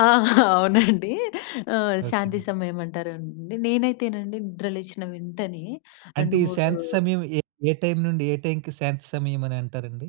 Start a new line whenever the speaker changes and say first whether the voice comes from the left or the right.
left: ఆ! అవునండి. ఆహ్,
right: ఓకే.
left: శాంతి సమయమంటారండి. నేనైతేనండి నిద్ర లేచిన వెంటనే
right: అంటే
left: రెండు
right: ఈ
left: మూడు
right: శాంతి సమయం ఏ ఏ టైమ్ నుండి ఏ టైమ్‌కి శాంతి సమయమనంటారండి?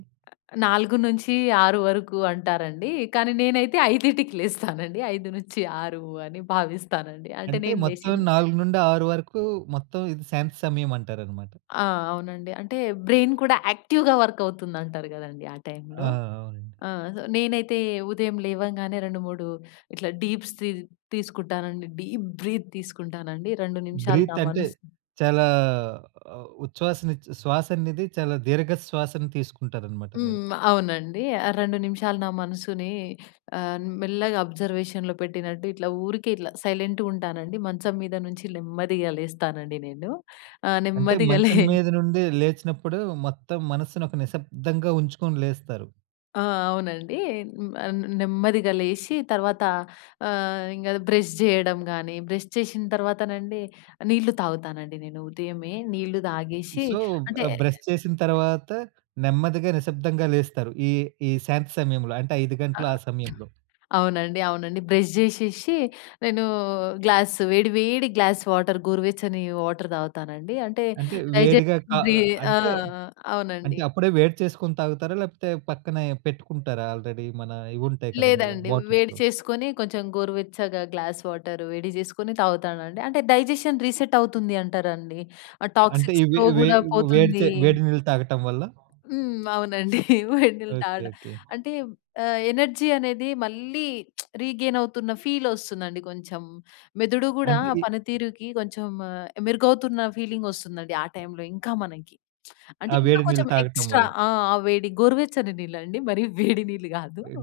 left: అ 4-6 వరకు అంటారండి. కానీ నేనైతే 5:00కి లేస్తానండి. 5-6 అని భావిస్తానండి.
right: అ
left: అంటే
right: అంటే
left: నేను లేచి
right: మొత్తం 4-6 వరకు మొత్తం ఇది శాంతి సమయమంటారన్నమాట.
left: ఆ! అవునండి. అంటే బ్రెయిన్ కూడా యాక్టివ్‌గా వర్క్ అవుతుందంటారు గదండీ! ఆ టైమ్‌లో.
right: ఆ! అవునండి.
left: ఆ! నేనైతే ఉదయం లేవంగానే 2, 3 ఇట్లా డీప్స్ సీ తీసుకుంటానండి. డీప్ బ్రీత్ తీసుకుంటానండి. 2 నిమిషాలు నా
right: బ్రీత్ అంటే,
left: మనసు
right: చాలా ఉచ్చ్వాస నిచ్చ్వా శ్వాస అనేది చాలా దీర్ఘ శ్వాసను తీసుకుంటారన్నమాట మీరు.
left: హ్మ్. అవునండి. 2 నిమిషాలు నా మనసుని ఆహ్, మెల్లగా ఆబ్‌జర్‌వేషన్‌లో పెట్టినట్టు ఇట్లా ఊరికే ఇట్లా సైలెంట్‌గుంటానండి. మంచం మీద నుంచి నెమ్మదిగా లేస్తానండి నేను. ఆహ్,
right: అంటే
left: నెమ్మదిగా‌ లే
right: మంచం మీద నుండి లేచినప్పుడు మొత్తం మనస్సుని ఒక నిశ్శబ్దంగా ఉంచుకొని లేస్తారు.
left: ఆ! అవునండి. హ్మ్. నెమ్మదిగా లేసి, తర్వాత ఆహ్, ఇంగ బ్రష్ చేయడం గానీ, బ్రష్ చేషిన తర్వాతనండి నీళ్లు తాగుతానండి నేను ఉదయమే. నీళ్లు తాగేషి
right: సో,
left: అంటే
right: ఆహ్, బ్రష్ చేసిన తరువాత నెమ్మదిగా నిశ్శబ్దంగా లేస్తారు. ఈ ఈ శాంతి సమయంలో. అంటే 5:00
left: ఆ!
right: గంటలు ఆ
left: ఆహ్,
right: సమయంలో.
left: అవునండి. అవునండి. బ్రష్ చేషేషి, నేను గ్లాస్ వేడి వేడి గ్లాస్ వాటర్ గోరువెచ్చని వాటర్ తాగుతానండి. అంటే
right: అంటే
left: డైజెస్ట్
right: వేడిగా కా
left: బి ఆ!
right: అంటే
left: ఆ! అవునండి.
right: అంటే అప్పుడే వేడి చేసుకొని తాగుతారా? లేకపోతే పక్కనే పెట్టుకుంటారా? ఆల్రెడీ మన ఇవుంటాయి కదా! అందులో
left: లేదండి. వేడి
right: బాటిల్స్‌లో.
left: చేసుకొని కొంచెం గోరువెచ్చగా గ్లాస్ వాటర్ వేడి చేసుకొని తాగుతానండి. అంటే డైజెషన్ రీసెట్ అవుతుంది అంటారండి. ఆ
right: అంటే
left: టాక్సిక్స్
right: ఇవి
left: ఫ్లో
right: వే
left: గూడా
right: వేడి చే
left: పోతుంది.
right: వేడి నీళ్లు తాగటం వల్ల
left: హ్మ్. అవునండి. వెడినీళ్ళు
right: ఓకే.
left: తాగడం.
right: ఓకే.
left: అంటే ఆహ్, ఎనర్జీ అనేది మళ్ళీ రీగెయిన్ అవుతున్న ఫీల్ ఒస్తుందండి కొంచెం. మెదడు గూడా
right: అంటే ఈ
left: పనితీరుకి కొంచెం మెరుగవుతున్న ఫీలింగ్ వస్తుందండి. ఆ టైమ్‌లో ఇంకా మనకి. అంటే
right: ఆ!
left: ఇంకా
right: వేడి నీళ్ళు
left: కొంచెం
right: తాగటం
left: ఎక్స్ట్రా
right: వల్ల.
left: ఆ! అ వేడి గోరువెచ్చని నీళ్ళు అండి. మరీ వేడి నీళ్లు గాదు.
right: అయ్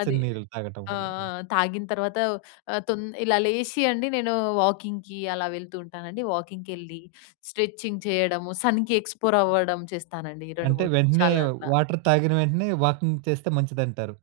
left: అది
right: నీళ్ళు తాగటం
left: ఆ! ఆ!
right: వల్లనా?
left: తాగిన తర్వాత తొం ఇలా లేసి అండి నేను వాకింగ్‌కి అలా వెళ్తూ ఉంటానండి. వాకింగ్‌కెళ్లి స్ట్రెచింగ్ చేయడము సన్‌కి ఎక్స్‌ప్లోర్ అవ్వడం చేస్తానండి ఈ రెండు
right: అంటే
left: మూడు
right: వెంటనే
left: నిమిషాలు అట్లా.
right: వాటర్ తాగిన వెంటనే వాకింగ్ చేస్తే మంచిదంటారు.